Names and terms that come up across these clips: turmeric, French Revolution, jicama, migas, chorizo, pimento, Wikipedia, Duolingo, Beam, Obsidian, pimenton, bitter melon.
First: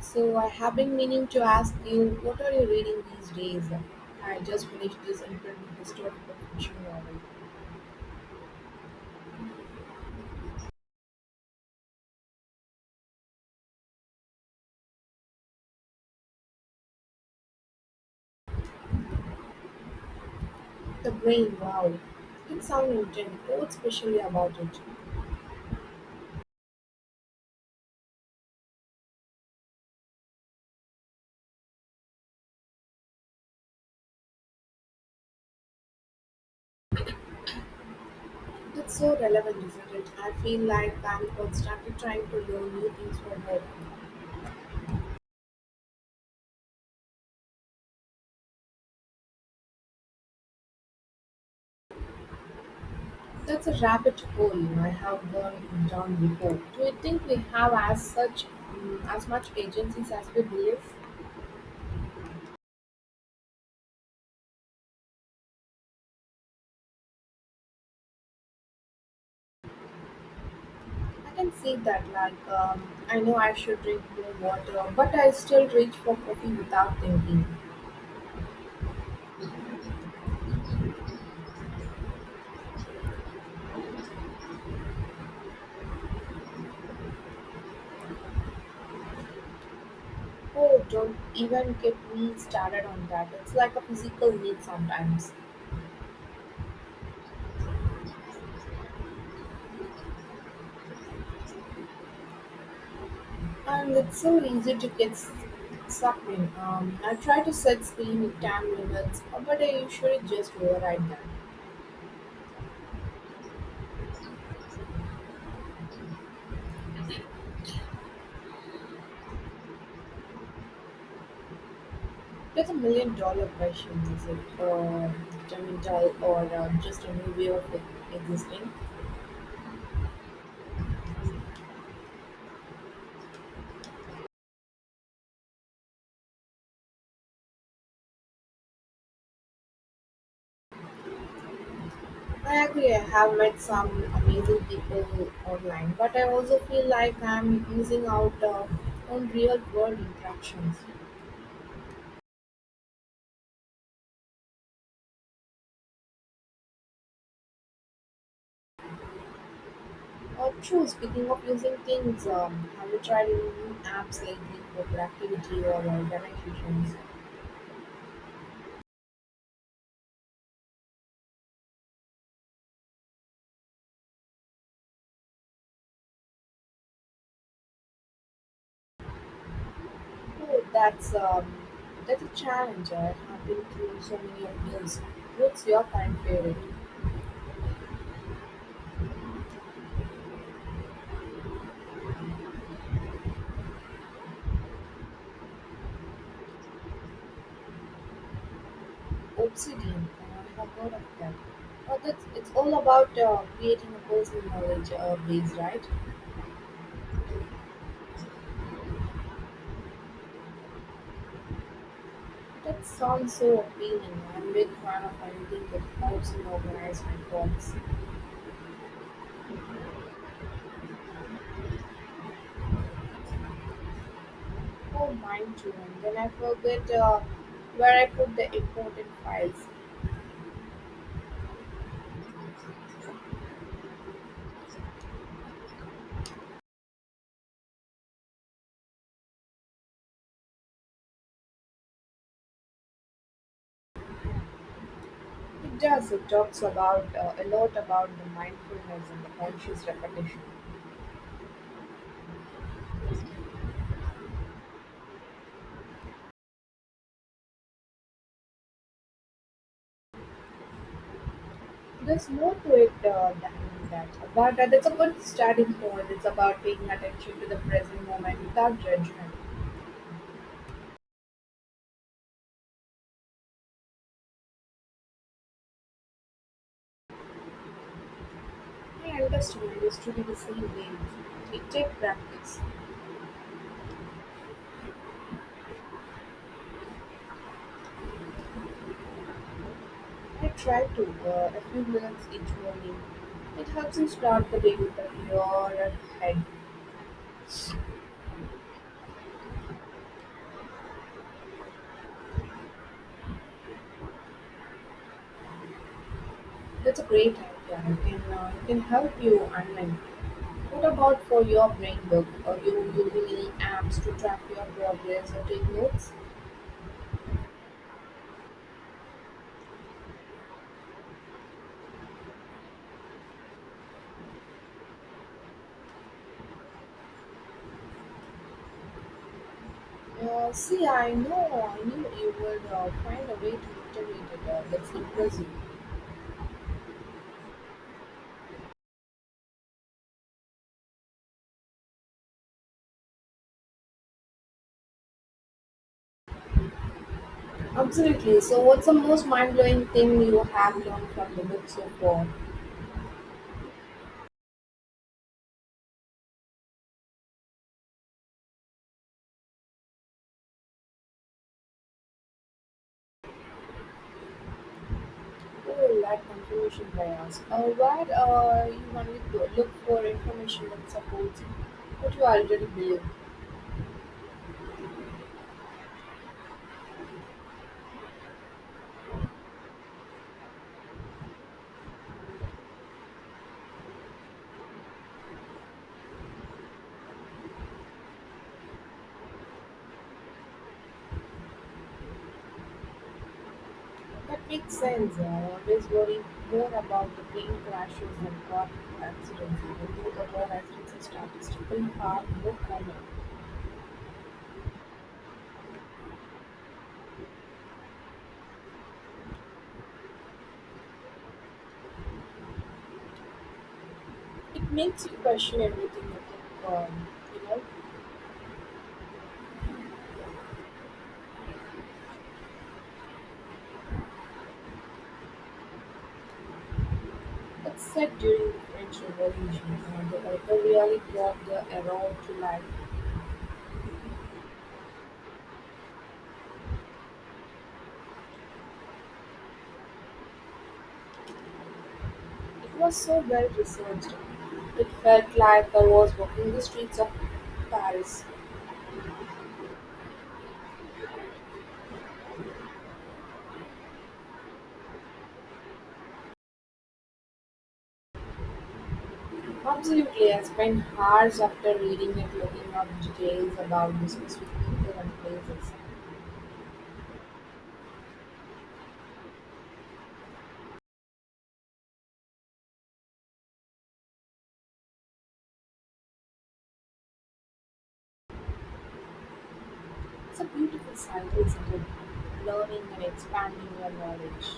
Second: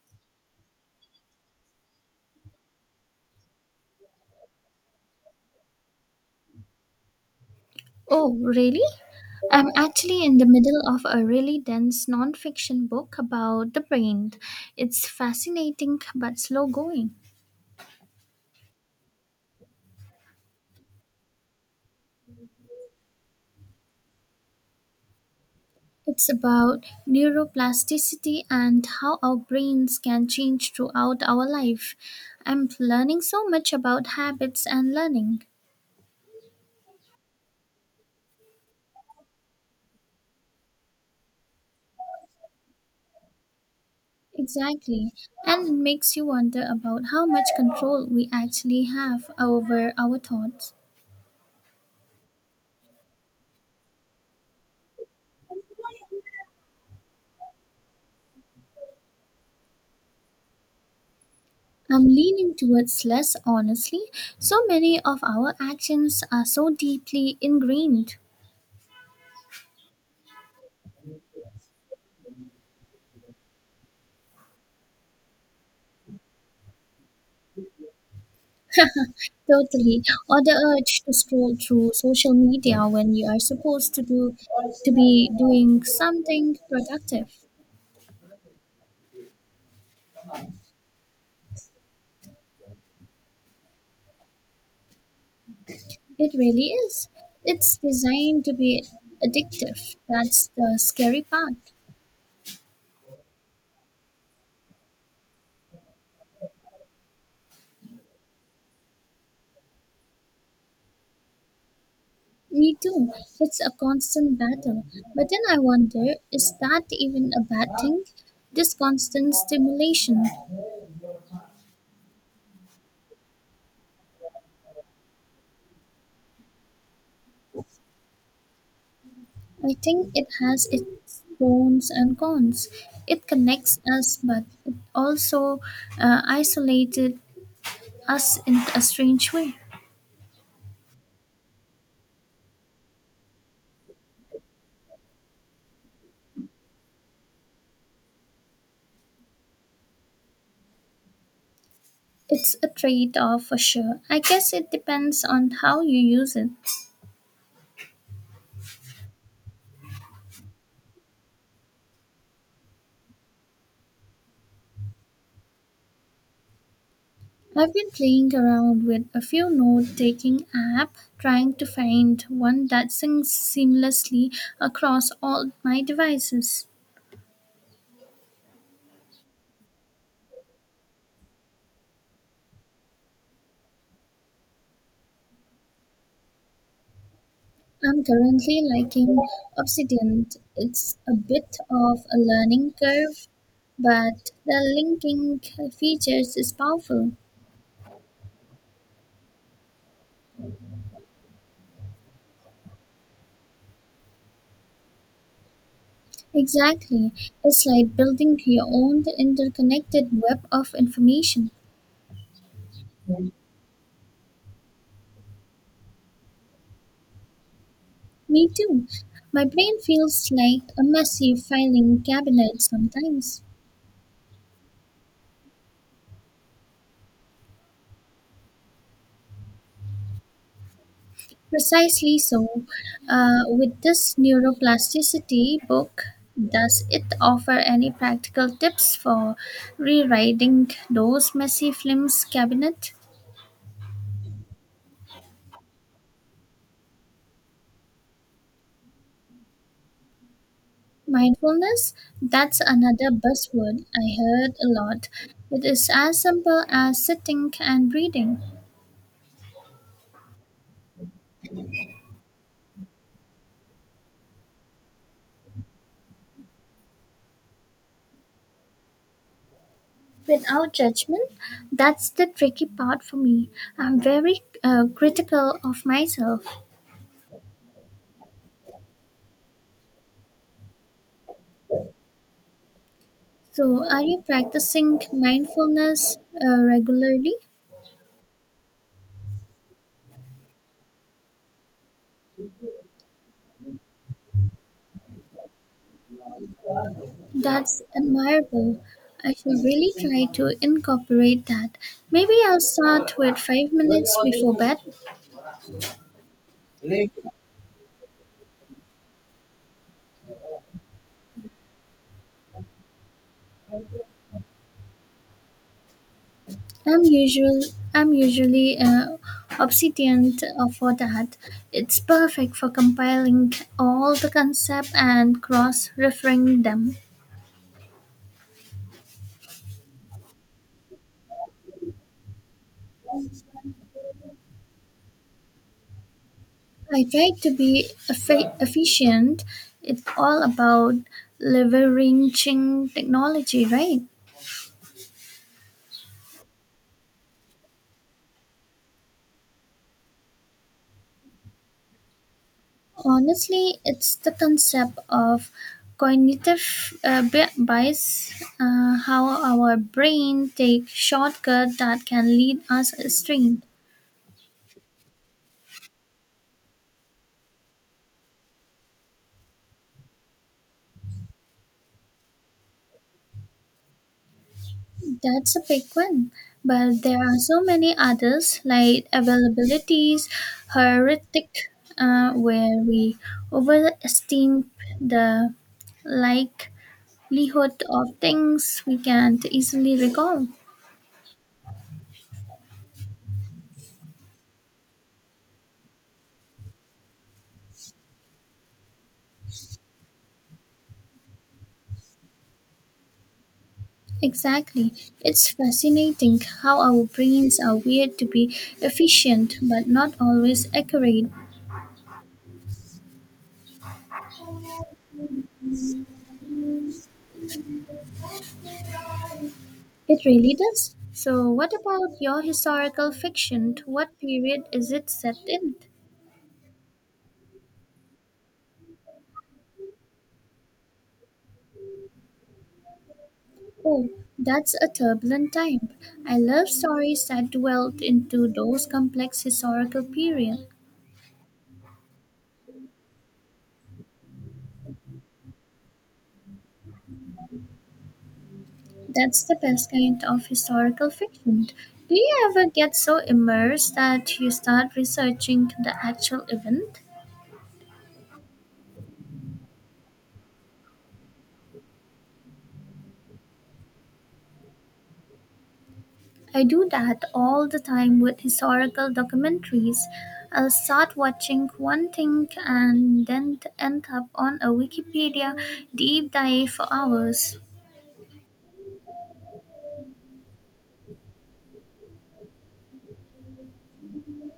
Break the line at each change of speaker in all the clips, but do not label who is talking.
So I have been meaning to ask you, what are you reading these days? I just finished this incredible historical fiction novel.
Oh, really? I'm actually in the middle of a really dense nonfiction book about the brain. It's fascinating but slow going.
The Brain, wow. It sounds intense. What's special about it?
It's about neuroplasticity and how our brains can change throughout our life. I'm learning so much about habits and learning.
It's so relevant, isn't it? I feel like I'm constantly trying to learn new things from her.
Exactly. And it makes you wonder about how much control we actually have over our thoughts.
That's a rabbit hole I have gone down before. Do you think we have as such as much agencies as we believe?
I'm leaning towards less honestly. So many of our actions are so deeply ingrained.
I can see that. I know I should drink more water, but I still reach for coffee without thinking.
Totally. Or the urge to scroll through social media when you are supposed to do to be doing something productive.
Oh, don't even get me started on that. It's like a physical need sometimes,
It really is. It's designed to be addictive. That's the scary part.
and it's so easy to sucked in. I try to set screen time limits, but I usually just override them.
Me too. It's a constant battle. But then I wonder, is that even a bad thing? This constant stimulation.
That's a $1 million question: is it detrimental or just a new way of existing?
I think it has its pros and cons. It connects us, but it also isolated us in a strange way.
I agree. I have met some amazing people online, but I also feel like I'm missing out on real world interactions.
It's a trade off for sure. I guess it depends on how you use it.
True, speaking of using things, have you tried any new apps lately for productivity or organizations?
I've been playing around with a few note taking app trying to find one that syncs seamlessly across all my devices.
Oh, that's um, that's a challenge. I have been through so many of these. What's your current favorite?
I'm currently liking Obsidian. It's a bit of a learning curve, but the linking features is powerful.
Obsidian. I have heard of that. It's all about creating a personal knowledge base, right?
Exactly. It's like building your own interconnected web of information.
That sounds so appealing. I'm a big fan of anything that helps me organize my thoughts.
Me too. My brain feels like a messy filing cabinet sometimes.
Oh, mine too. And then I forget where I put the important files.
Precisely so. With this neuroplasticity book, does it offer any practical tips for rewriting those messy films cabinet?
It does. It talks about a lot about the mindfulness and the conscious repetition.
Mindfulness, that's another buzzword I heard a lot. It is as simple as sitting and breathing
There's more to it than that. But that's a good starting point. It's about paying attention to the present moment without judgment.
without judgment. That's the tricky part for me. I'm very critical of myself.
I understand. I used to be the same way. It takes practice.
So, are you practicing mindfulness regularly?
I try to, a few minutes each morning. It helps me start the day with a clearer head.
That's admirable. I should really try to incorporate that. Maybe I'll start with 5 minutes before bed.
That's a great idea. It can help you unwind. What about for your brain work? Are you using any apps to track your progress or take notes?
I'm usual. I'm usually obsedient for that. It's perfect for compiling all the concept and cross-referring them.
I knew you would find a way to integrate it. That's impressive.
I try to be efficient. It's all about leveraging technology, right?
Absolutely. So, what's the most mind blowing thing you have learned from the book so far?
Honestly, it's the concept of cognitive bias, how our brain takes shortcuts that can lead us astray.
Oh, like confirmation bias, where you only look for information that supports what you already believe.
That's a big one, but there are so many others like availabilities, heuristics, where we overestimate the likelihood of things we can't easily recall.
That makes sense. I always worry more about the plane crashes than car accidents, even though the car accidents are statistically far more common.
Exactly. It's fascinating how our brains are wired to be efficient but not always accurate.
It makes you question everything I think, you know,
It really does. So, what about your historical fiction? What period is it set in?
it's said during the French Revolution, the author really brought the era to life.
Oh, that's a turbulent time. I love stories that dwell into those complex historical periods.
It was so well researched, it felt like I was walking the streets of Paris.
That's the best kind of historical fiction. Do you ever get so immersed that you start researching the actual event?
Absolutely, I spent hours after reading it looking up details about the specific people and places.
I do that all the time with historical documentaries. I'll start watching one thing and then end up on a Wikipedia deep dive for hours.
It's a beautiful cycle, isn't it? Learning and expanding your knowledge.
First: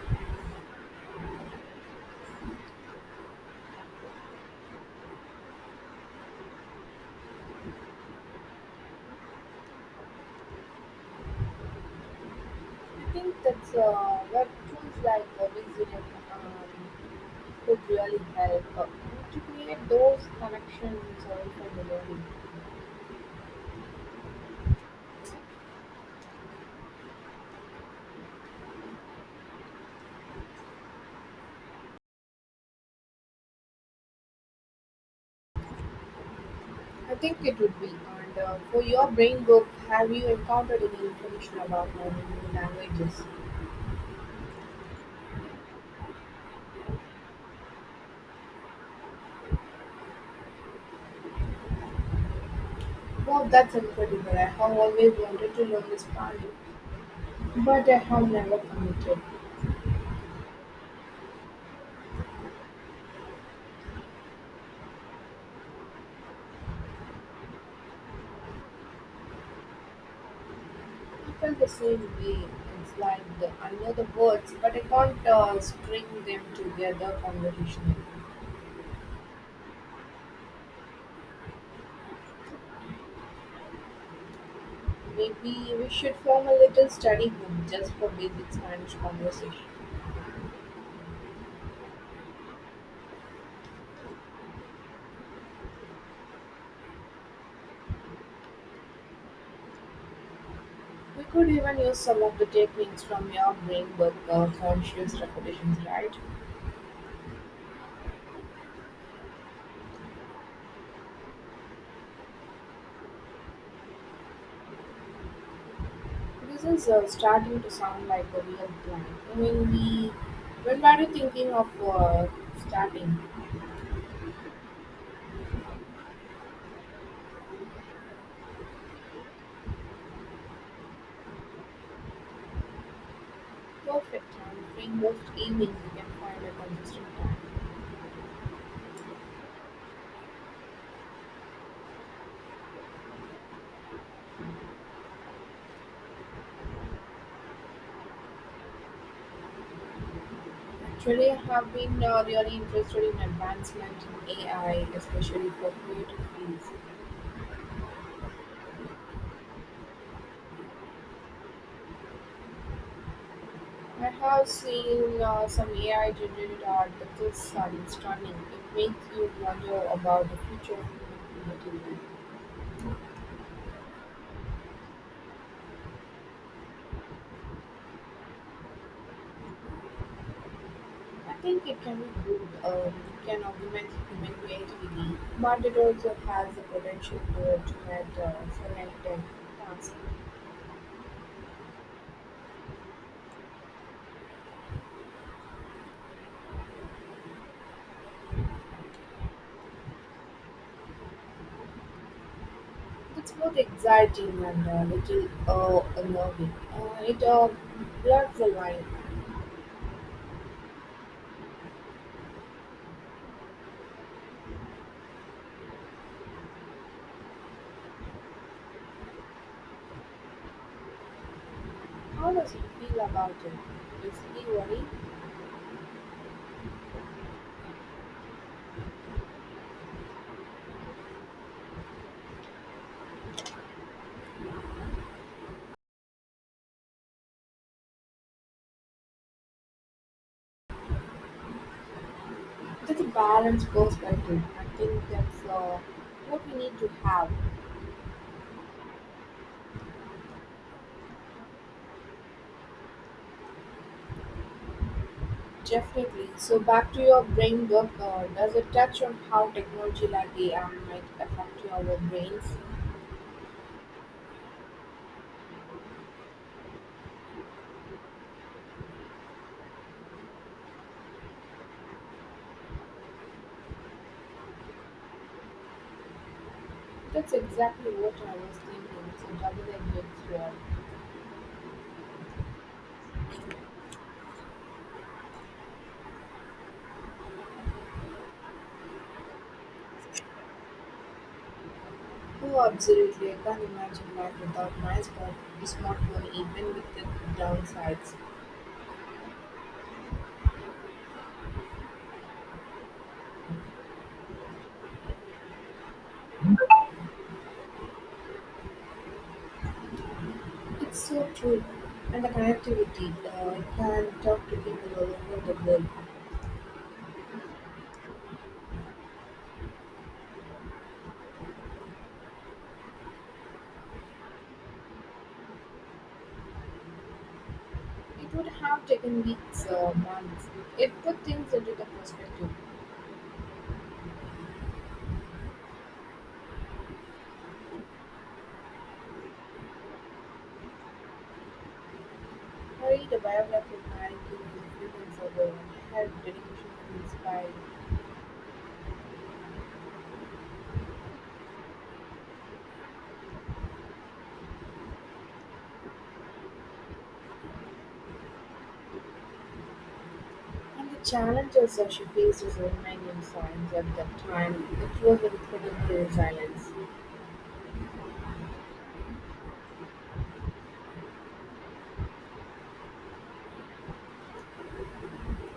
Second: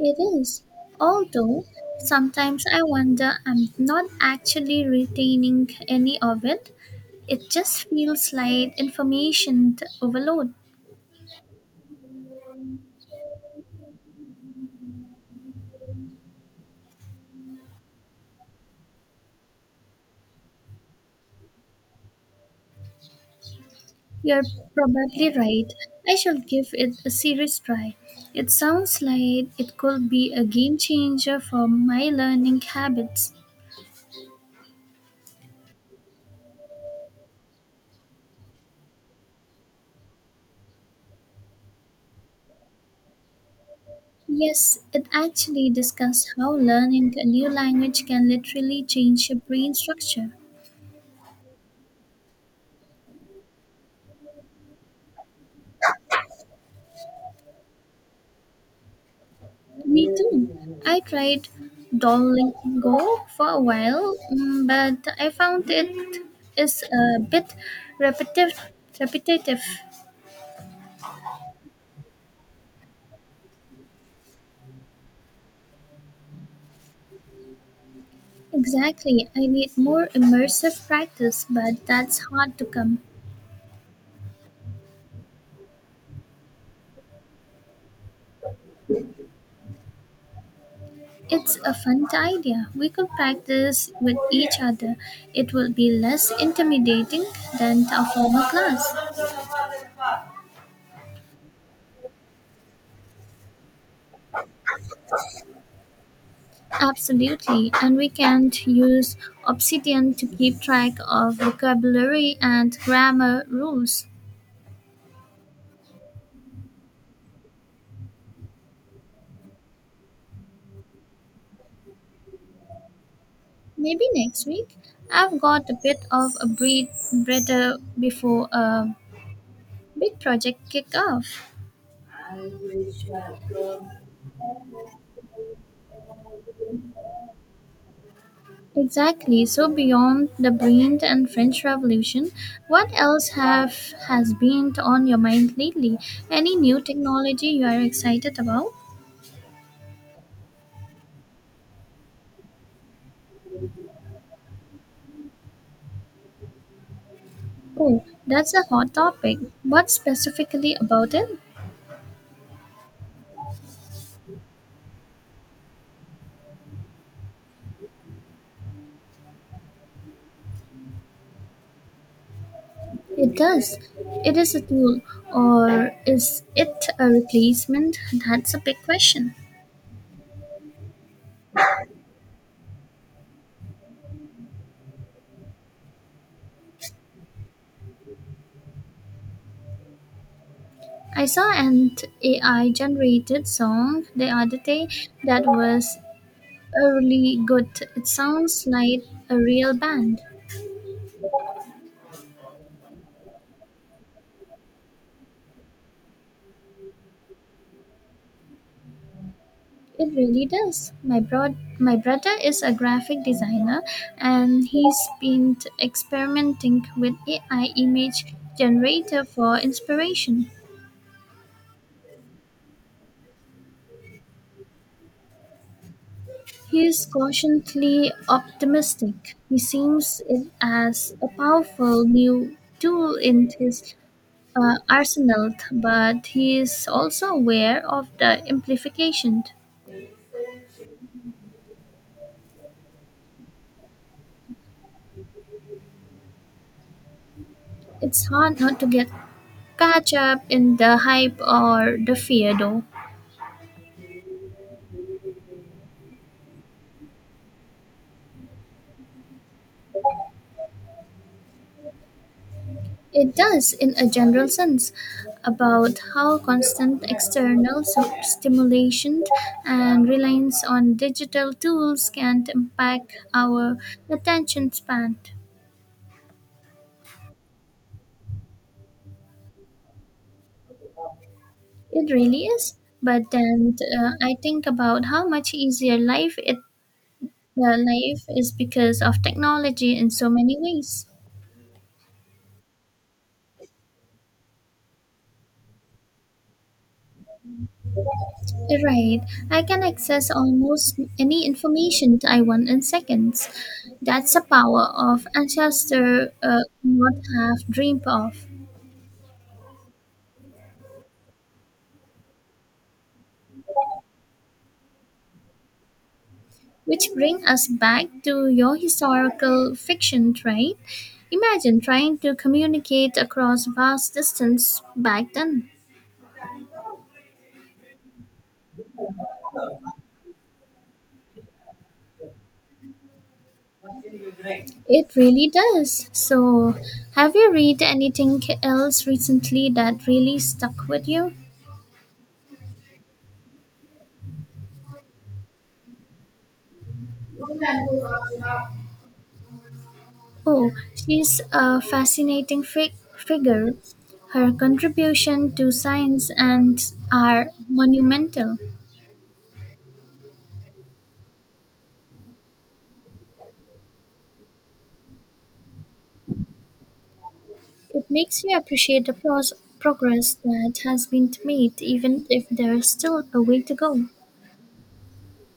It is. Although sometimes I wonder I'm not actually retaining any of it. It just feels like information overload.
I think that's where tools like Visit could really help to create those connections also for the learning.
You're probably right. I shall give it a serious try. It sounds like it could be a game changer for my learning habits.
I think it would be. And for your brain work, have you encountered any information about learning new languages?
Yes, it actually discussed how learning a new language can literally change your brain structure.
Wow, that's incredible. I have always wanted to learn Spanish, but I have never committed.
Me too. I tried Duolingo for a while, mm, but I found it is a bit repetitive. repetitive.
I feel the same way. I know the words, but I can't string them together conversationally.
Exactly. I need more immersive practice, but that's hard to come.
Maybe we should form a little study group just for basic Spanish conversation.
It's a fun idea. We could practice with each other. It will be less intimidating than a formal class.
We could even use some of the techniques from your brain work, conscious repetitions, right?
Absolutely. And we can use Obsidian to keep track of vocabulary and grammar rules.
This is starting to sound like a real plan. When we, when were you thinking of starting?
Maybe next week. I've got a bit of a breather before a big project kick off.
Perfect time. During most evenings, you can find a consistent time.
Exactly. So beyond the Brent and French Revolution, what else have has been on your mind lately? Any new technology you are excited about?
Actually, I have been really interested in advancement in AI, especially for creative fields.
Oh, that's a hot topic. What specifically about it?
I have seen some AI generated art that is stunning. It makes you wonder about the future of human creativity.
It does. It is a tool, or is it a replacement? That's a big question.
I think it can be good. It can augment human creativity, but it also has the potential to automate selected tasks.
I saw an AI generated song the other day that was a really good. It sounds like a real band.
It's both exciting and a little unnerving. It blurs the line.
It really does. My brother is a graphic designer and he's been experimenting with AI image generator for inspiration.
How does you feel about it? Is he worried?
He is cautiously optimistic. He sees it as a powerful new tool in his arsenal, but he is also aware of the implications.
It's a balanced perspective. I think that's what we need to have.
It's hard not to get catch up in the hype or the fear though.
Definitely. So back to your brain work, does it touch on how technology like AI might affect our brains?
It does, in a general sense, about how constant external stimulation and reliance on digital tools can impact our attention span.
That's exactly what I was thinking. It's a double-edged sword.
It really is. But then I think about how much easier life is because of technology in so many ways.
Oh, absolutely. I can't imagine life without my smartphone, even with the downsides.
Right. I can access almost any information I want in seconds. That's the power of ancestor not have dreamed of.
It's so true. And the connectivity, I can talk to people all over the world.
Which bring us back to your historical fiction, right? Imagine trying to communicate across vast distance back then.
It would have taken weeks or months. It put things into the perspective.
It really does. So, have you read anything else recently that really stuck with you?
Harry, the biography of Mary King is influenced by her dedication to inspiring,
Oh, she's a figure. Her contribution to science and are monumental.
and the challenges that she faced as a woman in science at that time, it was incredibly resilience.
It makes you appreciate the progress that has been made, even if there is still a way to go.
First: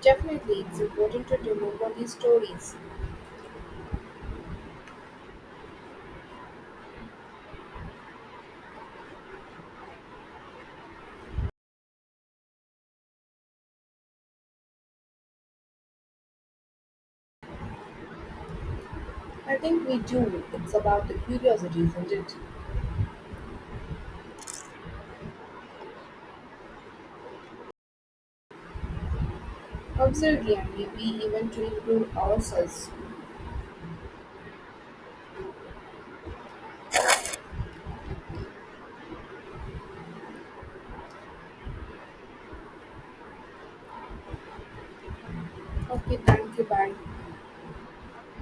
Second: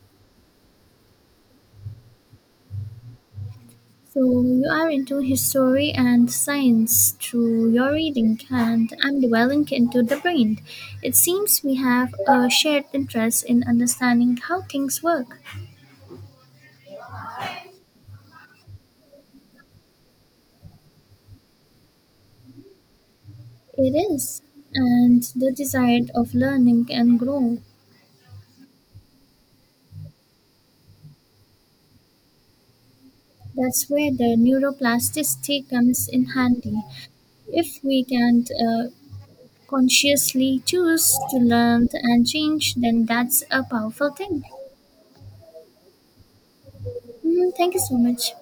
Definitely, it's important to remember these stories.
So you are into history and science through your reading, and I'm dwelling into the brain. It seems we have a shared interest in understanding how things work.
I think we do. It's about the curiosity, isn't it?
It is, and the desire of learning and grow.
Absolutely, and maybe even to improve ourselves.
That's where the neuroplasticity comes in handy. If we can't consciously choose to learn and change, then that's a powerful thing.
Okay, thank you. Bye.
Mm, thank you so much.